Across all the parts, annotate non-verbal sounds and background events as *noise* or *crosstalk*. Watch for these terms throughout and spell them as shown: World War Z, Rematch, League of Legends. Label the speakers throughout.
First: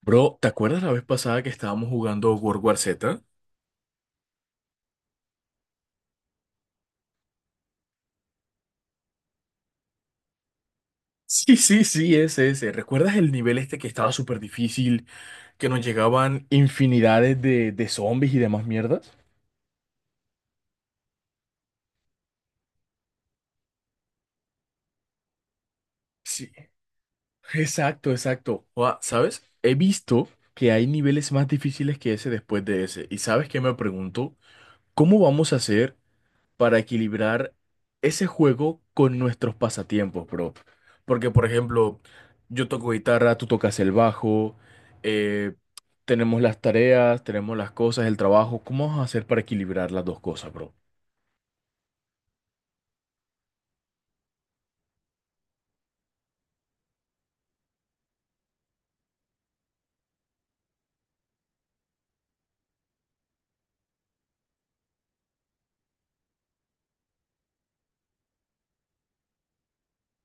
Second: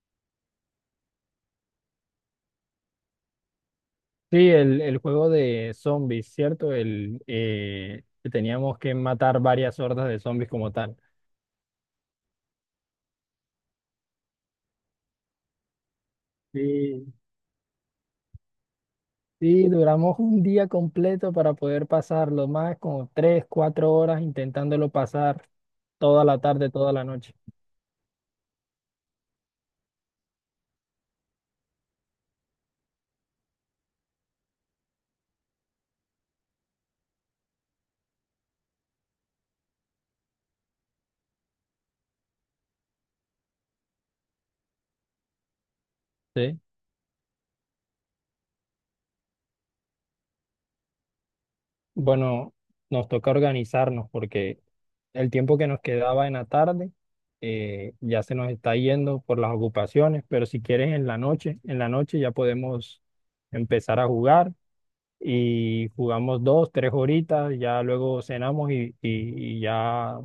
Speaker 1: Bro, ¿te acuerdas la vez pasada que estábamos jugando World War Z?
Speaker 2: Sí, el juego de zombies, ¿cierto? El que teníamos que matar varias hordas de zombies como tal.
Speaker 1: Sí, sí, sí, ese, ese. ¿Recuerdas el nivel este que estaba súper difícil, que nos llegaban
Speaker 2: Sí,
Speaker 1: infinidades de zombies y demás mierdas?
Speaker 2: sí, duramos un día completo para poder pasarlo, más como 3, 4 horas intentándolo pasar toda la
Speaker 1: Sí,
Speaker 2: tarde, toda la noche.
Speaker 1: exacto, exacto. Ua, ¿sabes? He visto que hay niveles más difíciles que ese después de ese. ¿Y sabes qué me pregunto? ¿Cómo vamos a hacer para equilibrar ese juego con nuestros pasatiempos, bro? Porque, por ejemplo, yo toco guitarra, tú tocas el bajo, eh, tenemos las
Speaker 2: Sí.
Speaker 1: tareas, tenemos las cosas, el trabajo. ¿Cómo vamos a hacer para equilibrar las dos cosas, bro?
Speaker 2: Bueno, nos toca organizarnos porque el tiempo que nos quedaba en la tarde ya se nos está yendo por las ocupaciones, pero si quieres en la noche ya podemos empezar a jugar y jugamos 2, 3 horitas, ya luego cenamos y ya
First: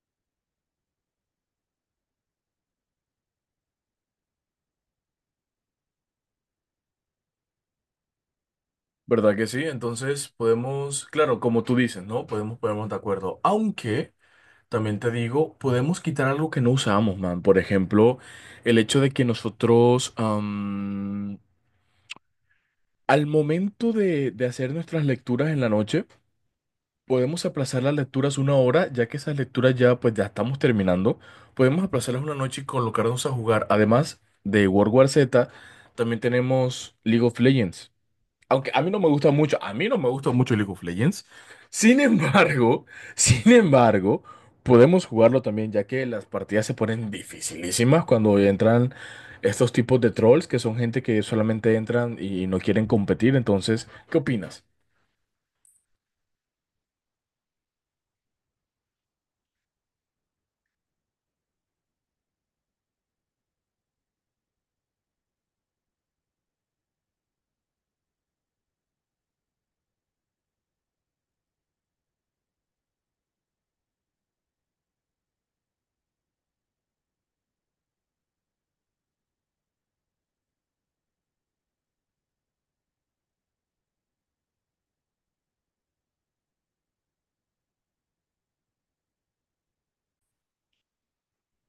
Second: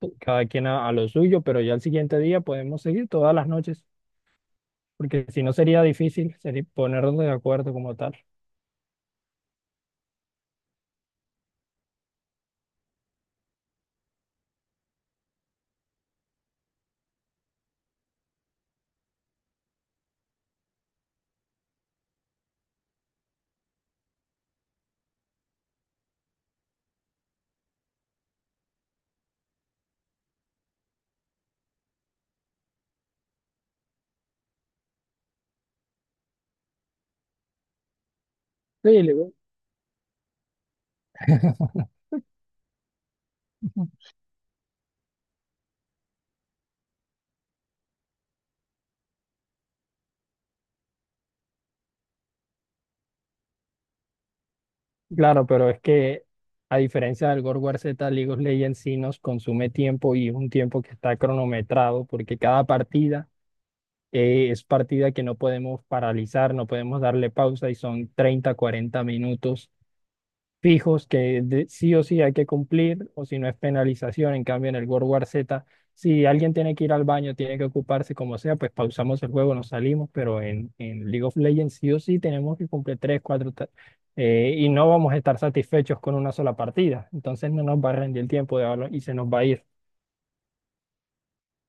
Speaker 2: cada quien a lo suyo, pero ya el siguiente día podemos seguir todas las noches, porque si no sería difícil, sería ponernos de acuerdo como tal.
Speaker 1: ¿Verdad que sí? Entonces podemos, claro, como tú dices, ¿no? Podemos ponernos de acuerdo. Aunque, también te digo, podemos quitar algo que no usamos, man. Por ejemplo, el hecho de que nosotros, al momento de hacer nuestras lecturas en la noche. Podemos aplazar las lecturas una hora, ya que esas lecturas ya pues ya estamos terminando. Podemos aplazarlas una noche y colocarnos a jugar. Además de World War Z, también tenemos League of Legends. Aunque a mí no
Speaker 2: Sí,
Speaker 1: me gusta
Speaker 2: le-
Speaker 1: mucho, a mí no me gusta mucho League of Legends. Sin embargo, *laughs* sin embargo, podemos jugarlo también, ya que las partidas se ponen dificilísimas cuando entran estos tipos de trolls, que son gente que solamente entran y no quieren competir. Entonces, ¿qué opinas?
Speaker 2: claro, pero es que a diferencia del God of War Z, League of Legends sí nos consume tiempo, y es un tiempo que está cronometrado, porque cada partida, es partida que no podemos paralizar, no podemos darle pausa, y son 30 40 minutos fijos que sí o sí hay que cumplir, o si no es penalización. En cambio, en el World War Z, si alguien tiene que ir al baño, tiene que ocuparse como sea, pues pausamos el juego, nos salimos, pero en League of Legends sí o sí tenemos que cumplir 3, 4, y no vamos a estar satisfechos con una sola partida. Entonces no nos va a rendir el tiempo de hablar y se nos va a ir.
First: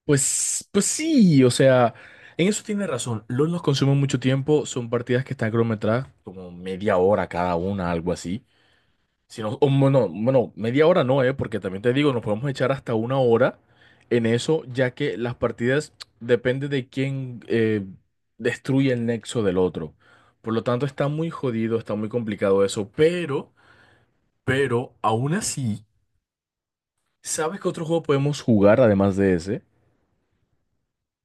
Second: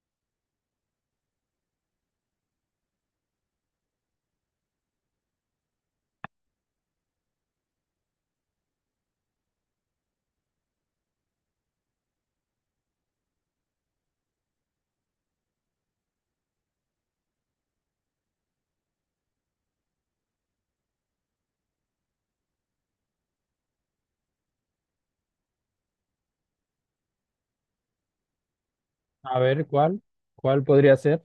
Speaker 1: Pues sí, o sea, en eso tiene razón. LOL nos consume mucho tiempo, son partidas que están cronometradas como media hora cada una, algo así. Si no, o bueno, bueno, media hora no, porque también te digo, nos podemos echar hasta una hora en eso, ya que las partidas depende de quién destruye el nexo del otro. Por lo tanto, está muy jodido, está muy complicado eso, pero, aún así, ¿sabes qué otro juego podemos jugar además de
Speaker 2: A
Speaker 1: ese?
Speaker 2: ver, ¿cuál? ¿Cuál podría ser?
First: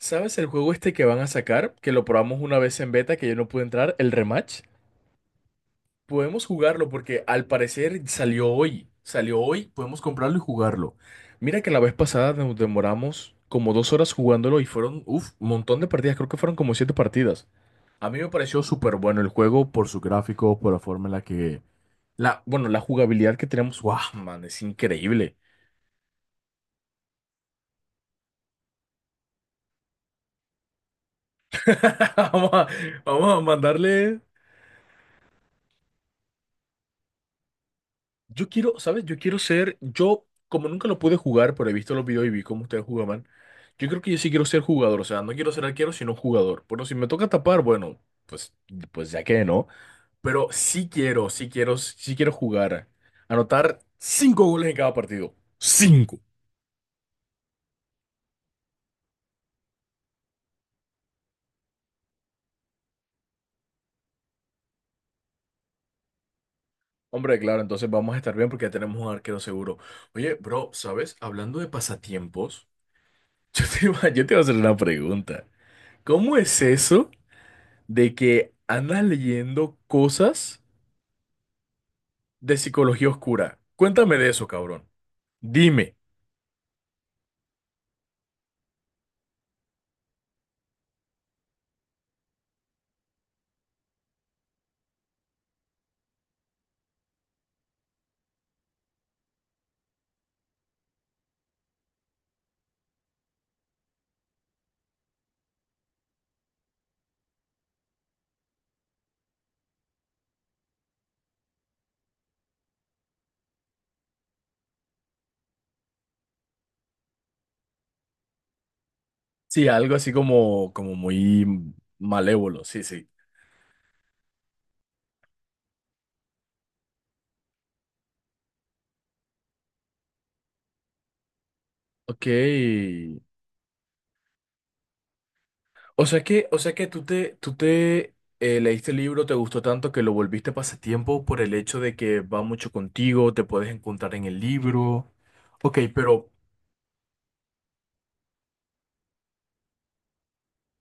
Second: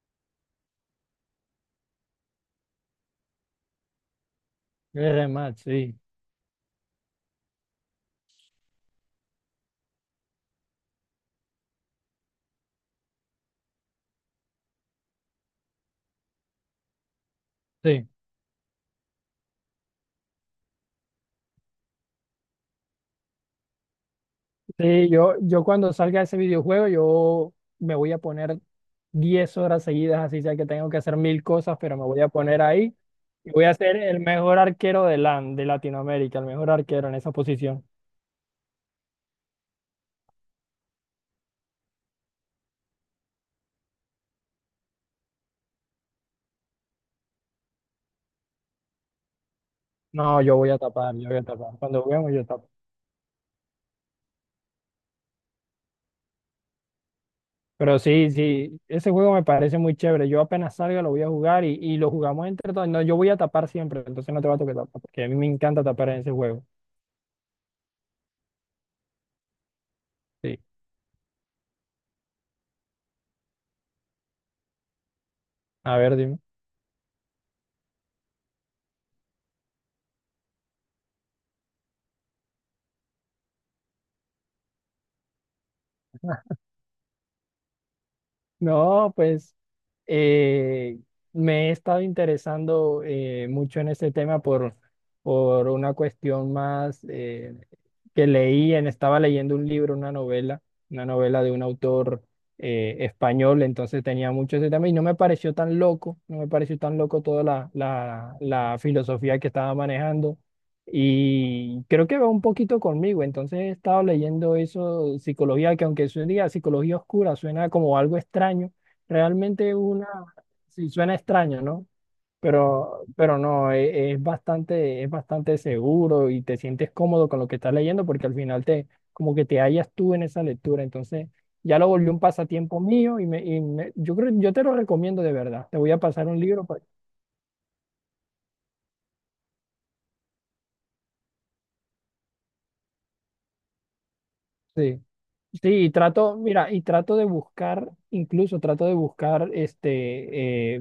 Speaker 1: ¿Sabes el juego este que van a sacar? Que lo probamos una vez en beta, que yo no pude entrar, el Rematch.
Speaker 2: El rematch, sí,
Speaker 1: Podemos jugarlo porque al parecer salió hoy. Salió hoy, podemos comprarlo y jugarlo. Mira que la vez pasada nos demoramos como 2 horas jugándolo y fueron, uff, un montón de partidas. Creo que fueron como siete partidas.
Speaker 2: sí.
Speaker 1: A mí me pareció súper bueno el juego por su gráfico, por la forma en la que... La jugabilidad que tenemos, wow, man, es
Speaker 2: Sí, yo,
Speaker 1: increíble.
Speaker 2: yo cuando salga ese videojuego, yo me voy a poner 10 horas seguidas, así sea que tengo que hacer mil cosas, pero me
Speaker 1: *laughs*
Speaker 2: voy a
Speaker 1: Vamos
Speaker 2: poner
Speaker 1: a,
Speaker 2: ahí
Speaker 1: vamos a
Speaker 2: y voy a ser
Speaker 1: mandarle.
Speaker 2: el mejor arquero de LAN, de Latinoamérica, el mejor arquero en esa posición.
Speaker 1: Yo quiero, ¿sabes? Yo como nunca lo pude jugar, pero he visto los videos y vi cómo ustedes jugaban, yo creo que yo sí quiero ser jugador, o sea, no quiero ser arquero, sino jugador. Bueno, si me toca tapar, bueno, pues, pues ya que no,
Speaker 2: No,
Speaker 1: pero
Speaker 2: yo voy a
Speaker 1: sí
Speaker 2: tapar, yo
Speaker 1: quiero,
Speaker 2: voy a
Speaker 1: sí quiero,
Speaker 2: tapar. Cuando
Speaker 1: sí quiero
Speaker 2: juguemos, yo tapo.
Speaker 1: jugar, anotar cinco goles en cada partido. Cinco.
Speaker 2: Pero sí, sí, ese juego me parece muy chévere. Yo apenas salga lo voy a jugar, y lo jugamos entre todos. No, yo voy a tapar siempre, entonces no te va a tocar tapar, porque a mí me encanta tapar en ese juego.
Speaker 1: Hombre, claro, entonces vamos a estar bien porque ya tenemos un arquero seguro. Oye,
Speaker 2: Sí.
Speaker 1: bro, ¿sabes? Hablando de pasatiempos, *laughs* yo te iba a hacer una pregunta.
Speaker 2: A ver,
Speaker 1: ¿Cómo
Speaker 2: dime.
Speaker 1: es eso de que andas leyendo cosas de psicología oscura? Cuéntame de eso, cabrón. Dime.
Speaker 2: No, pues eh, me he estado interesando mucho en este tema por una cuestión más, que leí, estaba leyendo un libro, una novela de un autor español. Entonces tenía mucho ese tema y no me pareció tan loco, no me pareció tan loco toda la filosofía que estaba manejando, y creo que va un poquito conmigo. Entonces he estado leyendo eso, psicología, que aunque suena psicología oscura, suena como algo extraño.
Speaker 1: Sí,
Speaker 2: Realmente
Speaker 1: algo
Speaker 2: una,
Speaker 1: así como,
Speaker 2: sí,
Speaker 1: como
Speaker 2: suena
Speaker 1: muy
Speaker 2: extraño, ¿no?
Speaker 1: malévolo, sí,
Speaker 2: Pero,
Speaker 1: sí.
Speaker 2: pero no, es bastante seguro y te sientes cómodo con lo que estás leyendo, porque al final como que te hallas tú en esa lectura. Entonces ya lo volvió un
Speaker 1: Ok.
Speaker 2: pasatiempo mío, yo creo, yo te lo recomiendo de verdad. Te voy a pasar un
Speaker 1: O
Speaker 2: libro.
Speaker 1: sea que tú te leíste el libro, te gustó tanto que lo volviste pasatiempo por el hecho de que va mucho contigo, te puedes encontrar en el
Speaker 2: Sí,
Speaker 1: libro.
Speaker 2: sí,
Speaker 1: Ok, pero.
Speaker 2: mira, y trato de buscar, incluso trato de buscar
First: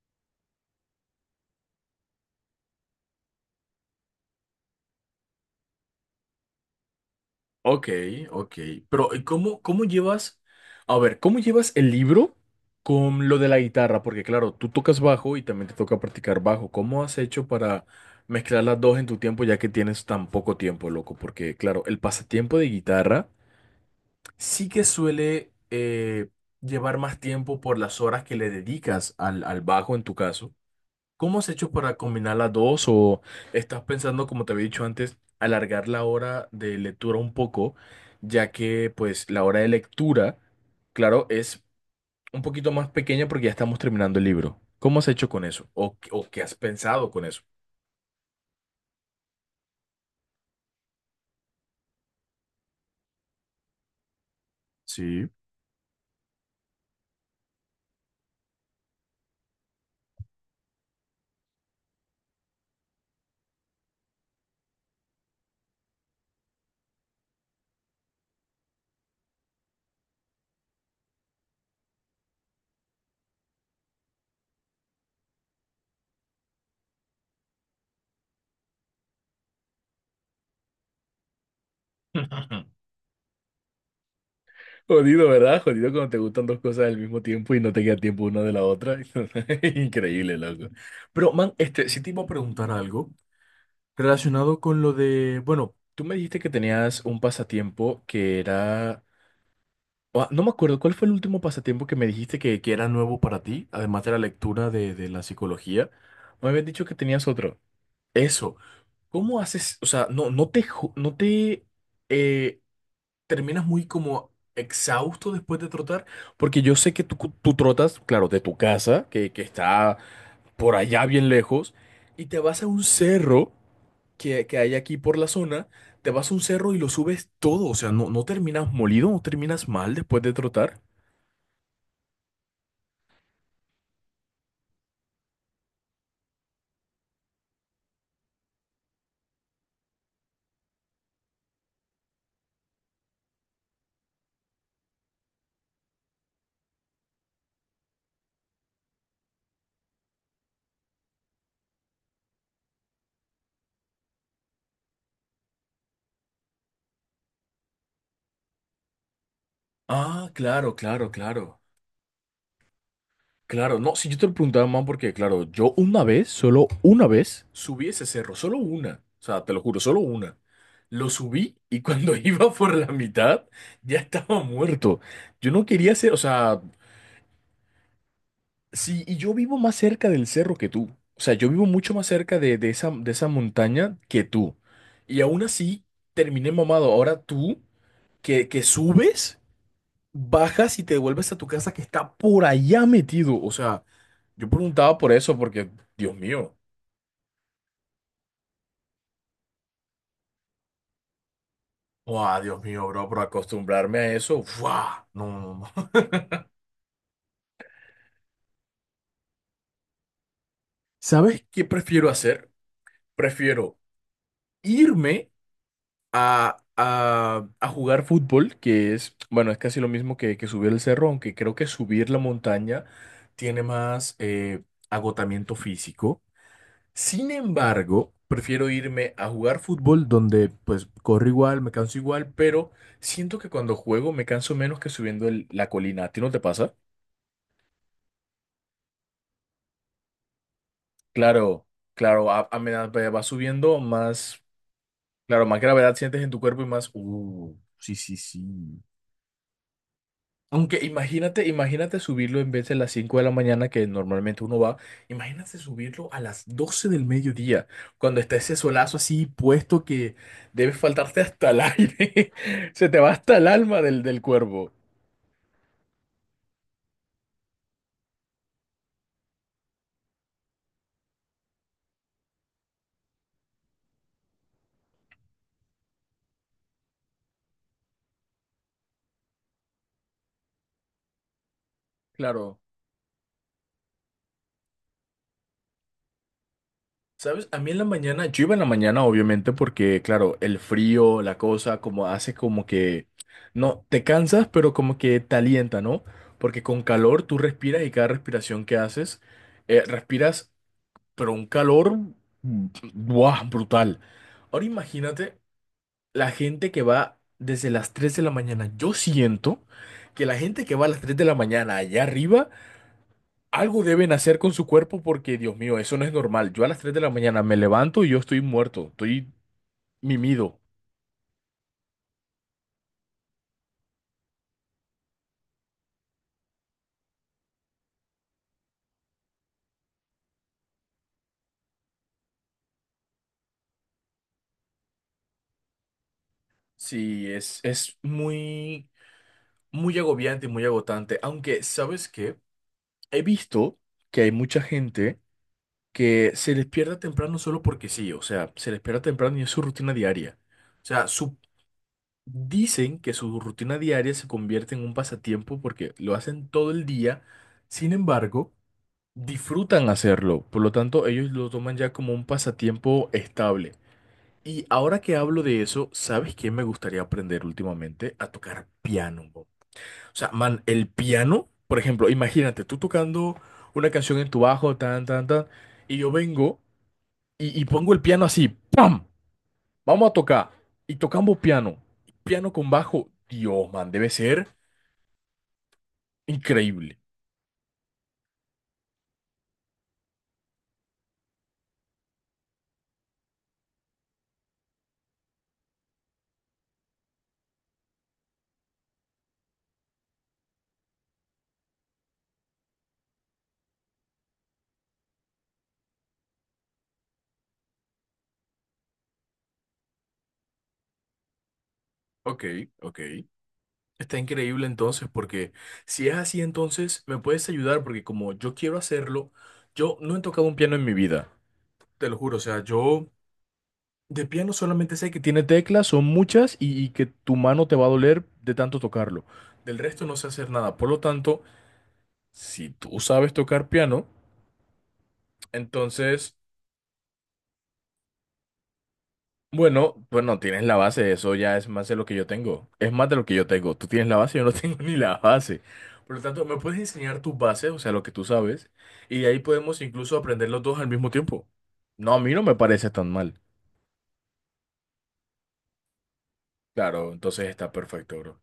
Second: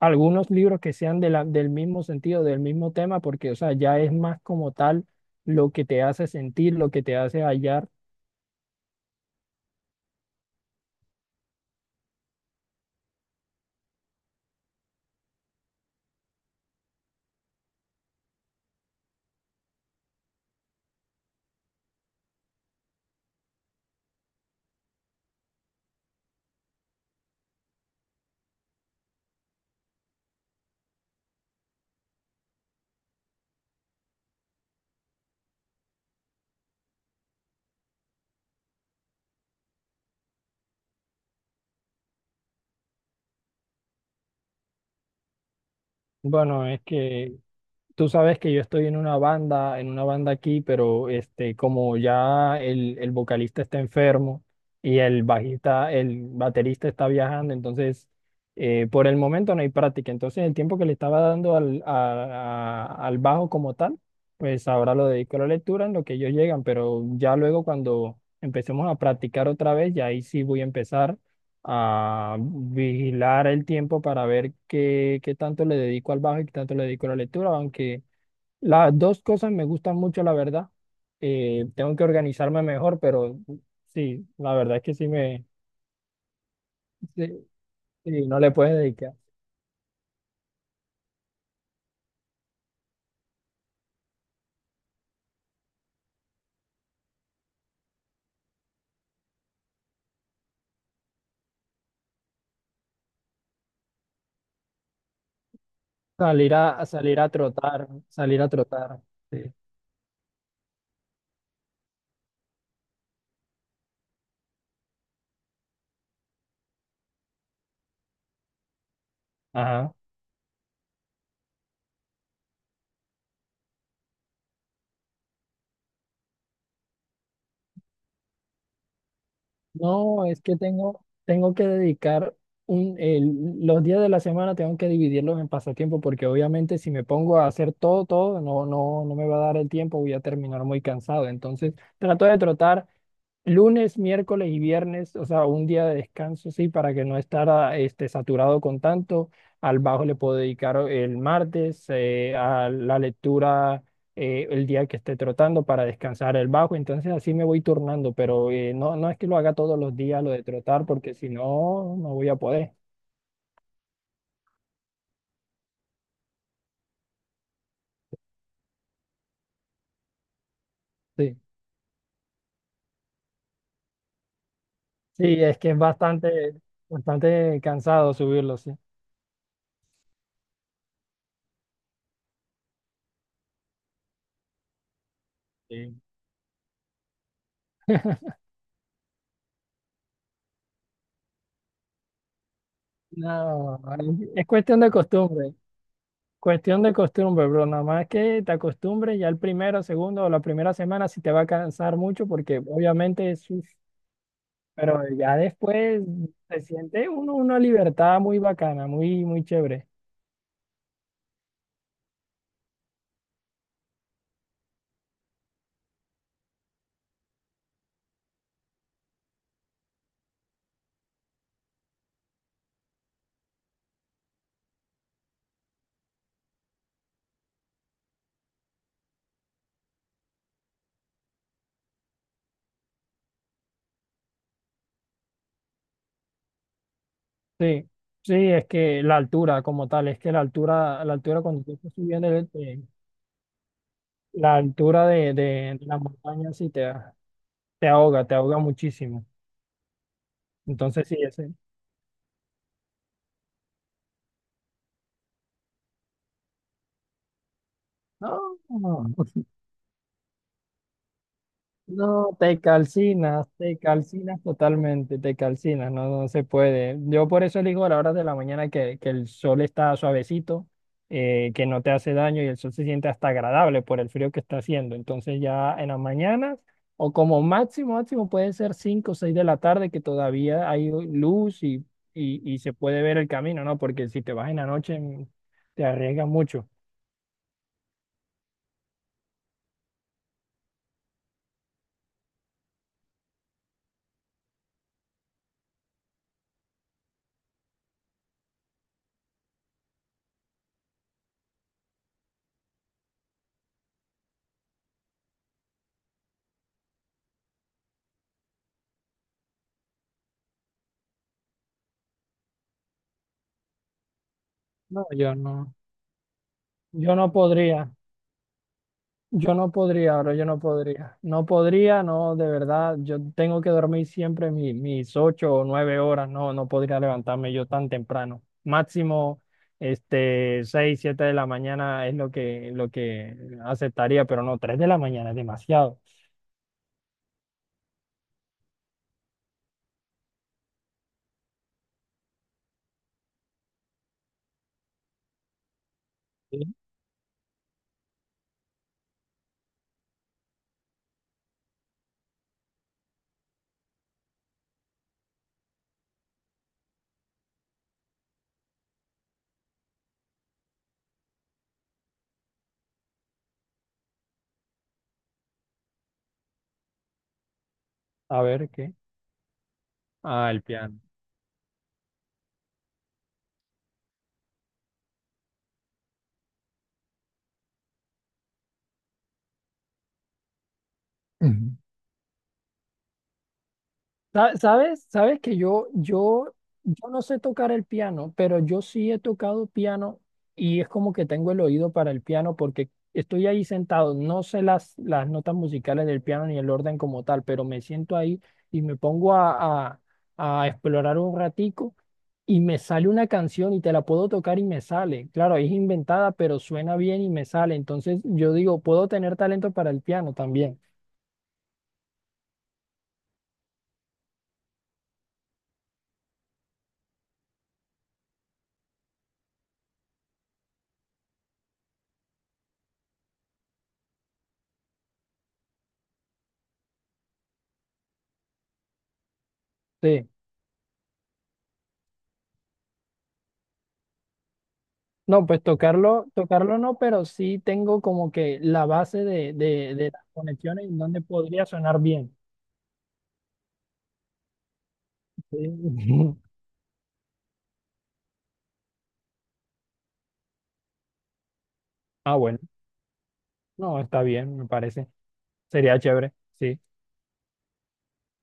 Speaker 2: algunos libros que sean del mismo sentido, del mismo tema, porque, o sea, ya es más como tal lo que te hace sentir, lo que te hace
Speaker 1: Ok,
Speaker 2: hallar.
Speaker 1: ok. Pero, ¿y ¿cómo llevas, a ver, cómo llevas el libro con lo de la guitarra? Porque claro, tú tocas bajo y también te toca practicar bajo. ¿Cómo has hecho para mezclar las dos en tu tiempo ya que tienes tan poco tiempo, loco? Porque claro, el pasatiempo de guitarra sí que suele llevar más tiempo por las horas que le dedicas al bajo en tu caso. ¿Cómo has hecho para combinar las dos? ¿O estás pensando, como te había dicho antes, alargar la hora de lectura un poco, ya que pues la hora de lectura, claro, es un poquito más pequeña porque ya estamos terminando el libro? ¿Cómo has hecho con eso? ¿O, qué has
Speaker 2: Bueno, es
Speaker 1: pensado con
Speaker 2: que
Speaker 1: eso?
Speaker 2: tú sabes que yo estoy en una banda aquí, pero como ya el vocalista está enfermo y el
Speaker 1: Sí.
Speaker 2: bajista, el baterista está viajando, entonces por el momento no hay práctica. Entonces el tiempo que le estaba dando al bajo como tal, pues ahora lo dedico a la lectura en lo que ellos llegan, pero ya luego cuando empecemos a practicar otra vez, ya ahí sí voy a empezar a vigilar el tiempo para ver qué, qué tanto le dedico al bajo y qué tanto le dedico a la lectura, aunque las dos cosas me gustan mucho, la verdad. Tengo que organizarme
Speaker 1: *laughs*
Speaker 2: mejor, pero sí, la verdad es que
Speaker 1: Jodido, ¿verdad? Jodido cuando te gustan dos cosas al mismo
Speaker 2: sí,
Speaker 1: tiempo y no te queda tiempo
Speaker 2: sí, no
Speaker 1: una
Speaker 2: le
Speaker 1: de la
Speaker 2: puedes
Speaker 1: otra.
Speaker 2: dedicar.
Speaker 1: *laughs* Increíble, loco. Pero, man, este, sí te iba a preguntar algo. Relacionado con lo de, bueno, tú me dijiste que tenías un pasatiempo que era, ah, no me acuerdo, ¿cuál fue el último pasatiempo que me dijiste que era nuevo para ti, además de la lectura de la psicología? Me
Speaker 2: Salir
Speaker 1: habías
Speaker 2: a,
Speaker 1: dicho
Speaker 2: a
Speaker 1: que
Speaker 2: salir
Speaker 1: tenías
Speaker 2: a
Speaker 1: otro.
Speaker 2: trotar, salir a
Speaker 1: Eso,
Speaker 2: trotar.
Speaker 1: ¿cómo
Speaker 2: Sí.
Speaker 1: haces? O sea, no, no te eh, terminas muy como exhausto después de trotar, porque yo sé que tú trotas, claro, de tu casa, que
Speaker 2: Ajá.
Speaker 1: está por allá bien lejos, y te vas a un cerro que hay aquí por la zona, te vas a un cerro y lo subes todo, o sea, no, no terminas molido, no terminas mal después
Speaker 2: No,
Speaker 1: de
Speaker 2: es que
Speaker 1: trotar.
Speaker 2: tengo que dedicar los días de la semana, tengo que dividirlos en pasatiempo, porque obviamente si me pongo a hacer todo, todo, no, no, no me va a dar el tiempo, voy a terminar muy cansado. Entonces, trato de trotar. Lunes, miércoles y viernes, o sea, un día de descanso, sí, para que no estar, saturado con tanto. Al bajo le puedo dedicar el martes, a la lectura el día que esté trotando, para descansar el bajo. Entonces así me voy turnando, pero no, no es que lo haga todos los días
Speaker 1: Ah,
Speaker 2: lo de
Speaker 1: claro,
Speaker 2: trotar,
Speaker 1: claro,
Speaker 2: porque si
Speaker 1: claro.
Speaker 2: no, no voy a poder.
Speaker 1: Claro, no, si yo te lo preguntaba más porque, claro, yo una vez, solo una vez, subí ese cerro, solo una, o sea, te lo juro, solo una. Lo
Speaker 2: Sí,
Speaker 1: subí y cuando *laughs* iba por la mitad, ya estaba muerto.
Speaker 2: sí,
Speaker 1: Yo
Speaker 2: es
Speaker 1: no
Speaker 2: que es
Speaker 1: quería hacer, o
Speaker 2: bastante,
Speaker 1: sea.
Speaker 2: bastante cansado subirlo, sí.
Speaker 1: Sí, y yo vivo más cerca del cerro que tú. O sea, yo vivo mucho más cerca de esa montaña que tú. Y aún así,
Speaker 2: Sí.
Speaker 1: terminé mamado. Ahora tú, que subes, bajas y te devuelves a tu casa que está por allá metido. O
Speaker 2: No,
Speaker 1: sea,
Speaker 2: es
Speaker 1: yo
Speaker 2: cuestión de
Speaker 1: preguntaba por eso
Speaker 2: costumbre.
Speaker 1: porque, Dios mío.
Speaker 2: Cuestión de costumbre, bro. Nada más que te acostumbres, ya el primero, segundo o la primera semana, si te va a cansar mucho
Speaker 1: ¡Wow,
Speaker 2: porque
Speaker 1: Dios mío, bro! Por
Speaker 2: obviamente es uf.
Speaker 1: acostumbrarme a eso. ¡Wow!
Speaker 2: Pero ya
Speaker 1: No, no, no. *laughs*
Speaker 2: después se siente uno una libertad muy bacana, muy, muy chévere.
Speaker 1: ¿Sabes qué prefiero hacer? Prefiero irme a jugar fútbol, que es, bueno, es casi lo mismo que subir el cerro, aunque creo que subir la montaña tiene más agotamiento físico. Sin embargo, prefiero irme a jugar fútbol donde pues corro igual, me canso igual, pero siento que cuando juego me canso menos que subiendo la colina. ¿A ti no te pasa?
Speaker 2: Sí, sí, es que la altura como tal, es que la altura cuando
Speaker 1: Claro,
Speaker 2: tú estás subiendo,
Speaker 1: claro, a, a medida que vas subiendo más,
Speaker 2: la altura de, de,
Speaker 1: claro, más
Speaker 2: de
Speaker 1: gravedad
Speaker 2: la
Speaker 1: sientes en tu
Speaker 2: montaña
Speaker 1: cuerpo y
Speaker 2: sí
Speaker 1: más, sí, sí,
Speaker 2: te
Speaker 1: sí.
Speaker 2: ahoga muchísimo.
Speaker 1: Aunque
Speaker 2: Entonces sí,
Speaker 1: imagínate,
Speaker 2: ese.
Speaker 1: imagínate subirlo en vez de las 5 de la mañana que normalmente uno va, imagínate subirlo a las 12 del mediodía, cuando está ese
Speaker 2: No,
Speaker 1: solazo
Speaker 2: no.
Speaker 1: así
Speaker 2: No.
Speaker 1: puesto que debe faltarte hasta el aire,
Speaker 2: No,
Speaker 1: *laughs* se te va hasta el
Speaker 2: te
Speaker 1: alma del
Speaker 2: calcinas
Speaker 1: cuervo.
Speaker 2: totalmente, te calcinas, no, no se puede. Yo por eso elijo a las horas de la mañana, que el sol está suavecito, que no te hace daño y el sol se siente hasta agradable por el frío que está haciendo. Entonces ya en las mañanas, o como máximo, máximo puede ser 5 o 6 de la tarde que todavía hay luz, y, y,
Speaker 1: Claro,
Speaker 2: y se puede ver el camino, ¿no? Porque si te vas en la noche te arriesgas mucho.
Speaker 1: ¿sabes? A mí en la mañana, yo iba en la mañana obviamente porque, claro, el frío, la cosa, como hace como que, no, te cansas, pero como que te alienta, ¿no? Porque con calor tú respiras y cada respiración que haces, respiras pero un calor, ¡buah! Brutal. Ahora imagínate la gente que va desde las 3 de la mañana. Yo siento que la gente que va a las 3 de la mañana allá arriba, algo deben hacer con su cuerpo
Speaker 2: No, yo
Speaker 1: porque, Dios
Speaker 2: no,
Speaker 1: mío, eso no es normal. Yo a las 3 de la
Speaker 2: yo no
Speaker 1: mañana me
Speaker 2: podría.
Speaker 1: levanto y yo estoy muerto, estoy
Speaker 2: Yo no podría, ahora yo no
Speaker 1: mimido.
Speaker 2: podría. No podría, no, de verdad. Yo tengo que dormir siempre mis 8 o 9 horas. No, no podría levantarme yo tan temprano. Máximo, 6, 7 de la mañana es lo que aceptaría, pero no, 3 de la mañana es demasiado.
Speaker 1: Sí, es muy, muy agobiante y muy agotante. Aunque, ¿sabes qué? He visto que hay mucha gente que se les
Speaker 2: Sí.
Speaker 1: pierda temprano solo porque sí, o sea, se les pierda temprano y es su rutina diaria. O sea, dicen que su rutina diaria se convierte en un pasatiempo porque lo hacen todo el día, sin embargo, disfrutan hacerlo, por lo tanto, ellos lo toman ya como un pasatiempo estable. Y ahora que hablo de eso, ¿sabes qué me gustaría aprender últimamente? A
Speaker 2: A
Speaker 1: tocar
Speaker 2: ver qué.
Speaker 1: piano. Bob. O sea,
Speaker 2: Ah,
Speaker 1: man,
Speaker 2: el
Speaker 1: el
Speaker 2: piano.
Speaker 1: piano, por ejemplo, imagínate tú tocando una canción en tu bajo, tan, tan, tan, y yo vengo y pongo el piano así, ¡pam! Vamos a tocar. Y tocamos piano. Piano con bajo. Dios, man, debe ser
Speaker 2: ¿Sabes? ¿Sabes que yo, yo,
Speaker 1: increíble.
Speaker 2: yo no sé tocar el piano, pero yo sí he tocado piano, y es como que tengo el oído para el piano porque estoy ahí sentado, no sé las notas musicales del piano ni el orden como tal, pero me siento ahí y me pongo a explorar un ratico y me sale una canción y te la puedo tocar y me sale? Claro, es inventada, pero suena bien y me sale. Entonces yo digo, puedo tener talento para el piano también.
Speaker 1: Ok, ok. Está increíble entonces, porque si es así, entonces me puedes ayudar, porque como yo quiero hacerlo, yo no he tocado un piano en mi vida. Te lo juro, o sea, yo de piano solamente sé que tiene teclas, son muchas, y que tu mano te va a doler de tanto tocarlo. Del resto no sé
Speaker 2: Sí.
Speaker 1: hacer nada. Por lo tanto, si tú sabes tocar piano,
Speaker 2: No, pues tocarlo,
Speaker 1: entonces.
Speaker 2: tocarlo no, pero sí tengo como que la base de, de,
Speaker 1: Bueno,
Speaker 2: de las
Speaker 1: pues no tienes la
Speaker 2: conexiones en
Speaker 1: base,
Speaker 2: donde
Speaker 1: eso ya
Speaker 2: podría
Speaker 1: es más de
Speaker 2: sonar
Speaker 1: lo que yo
Speaker 2: bien.
Speaker 1: tengo. Es más de lo que yo tengo. Tú tienes la base, yo no *laughs* tengo ni la
Speaker 2: Sí.
Speaker 1: base. Por lo
Speaker 2: *laughs*
Speaker 1: tanto, me puedes enseñar tus bases, o sea, lo que tú sabes, y de ahí podemos incluso aprender los dos al mismo tiempo. No, a mí
Speaker 2: Ah,
Speaker 1: no me
Speaker 2: bueno,
Speaker 1: parece tan mal.
Speaker 2: no, está bien, me parece. Sería chévere, sí.
Speaker 1: Claro, entonces está perfecto, bro.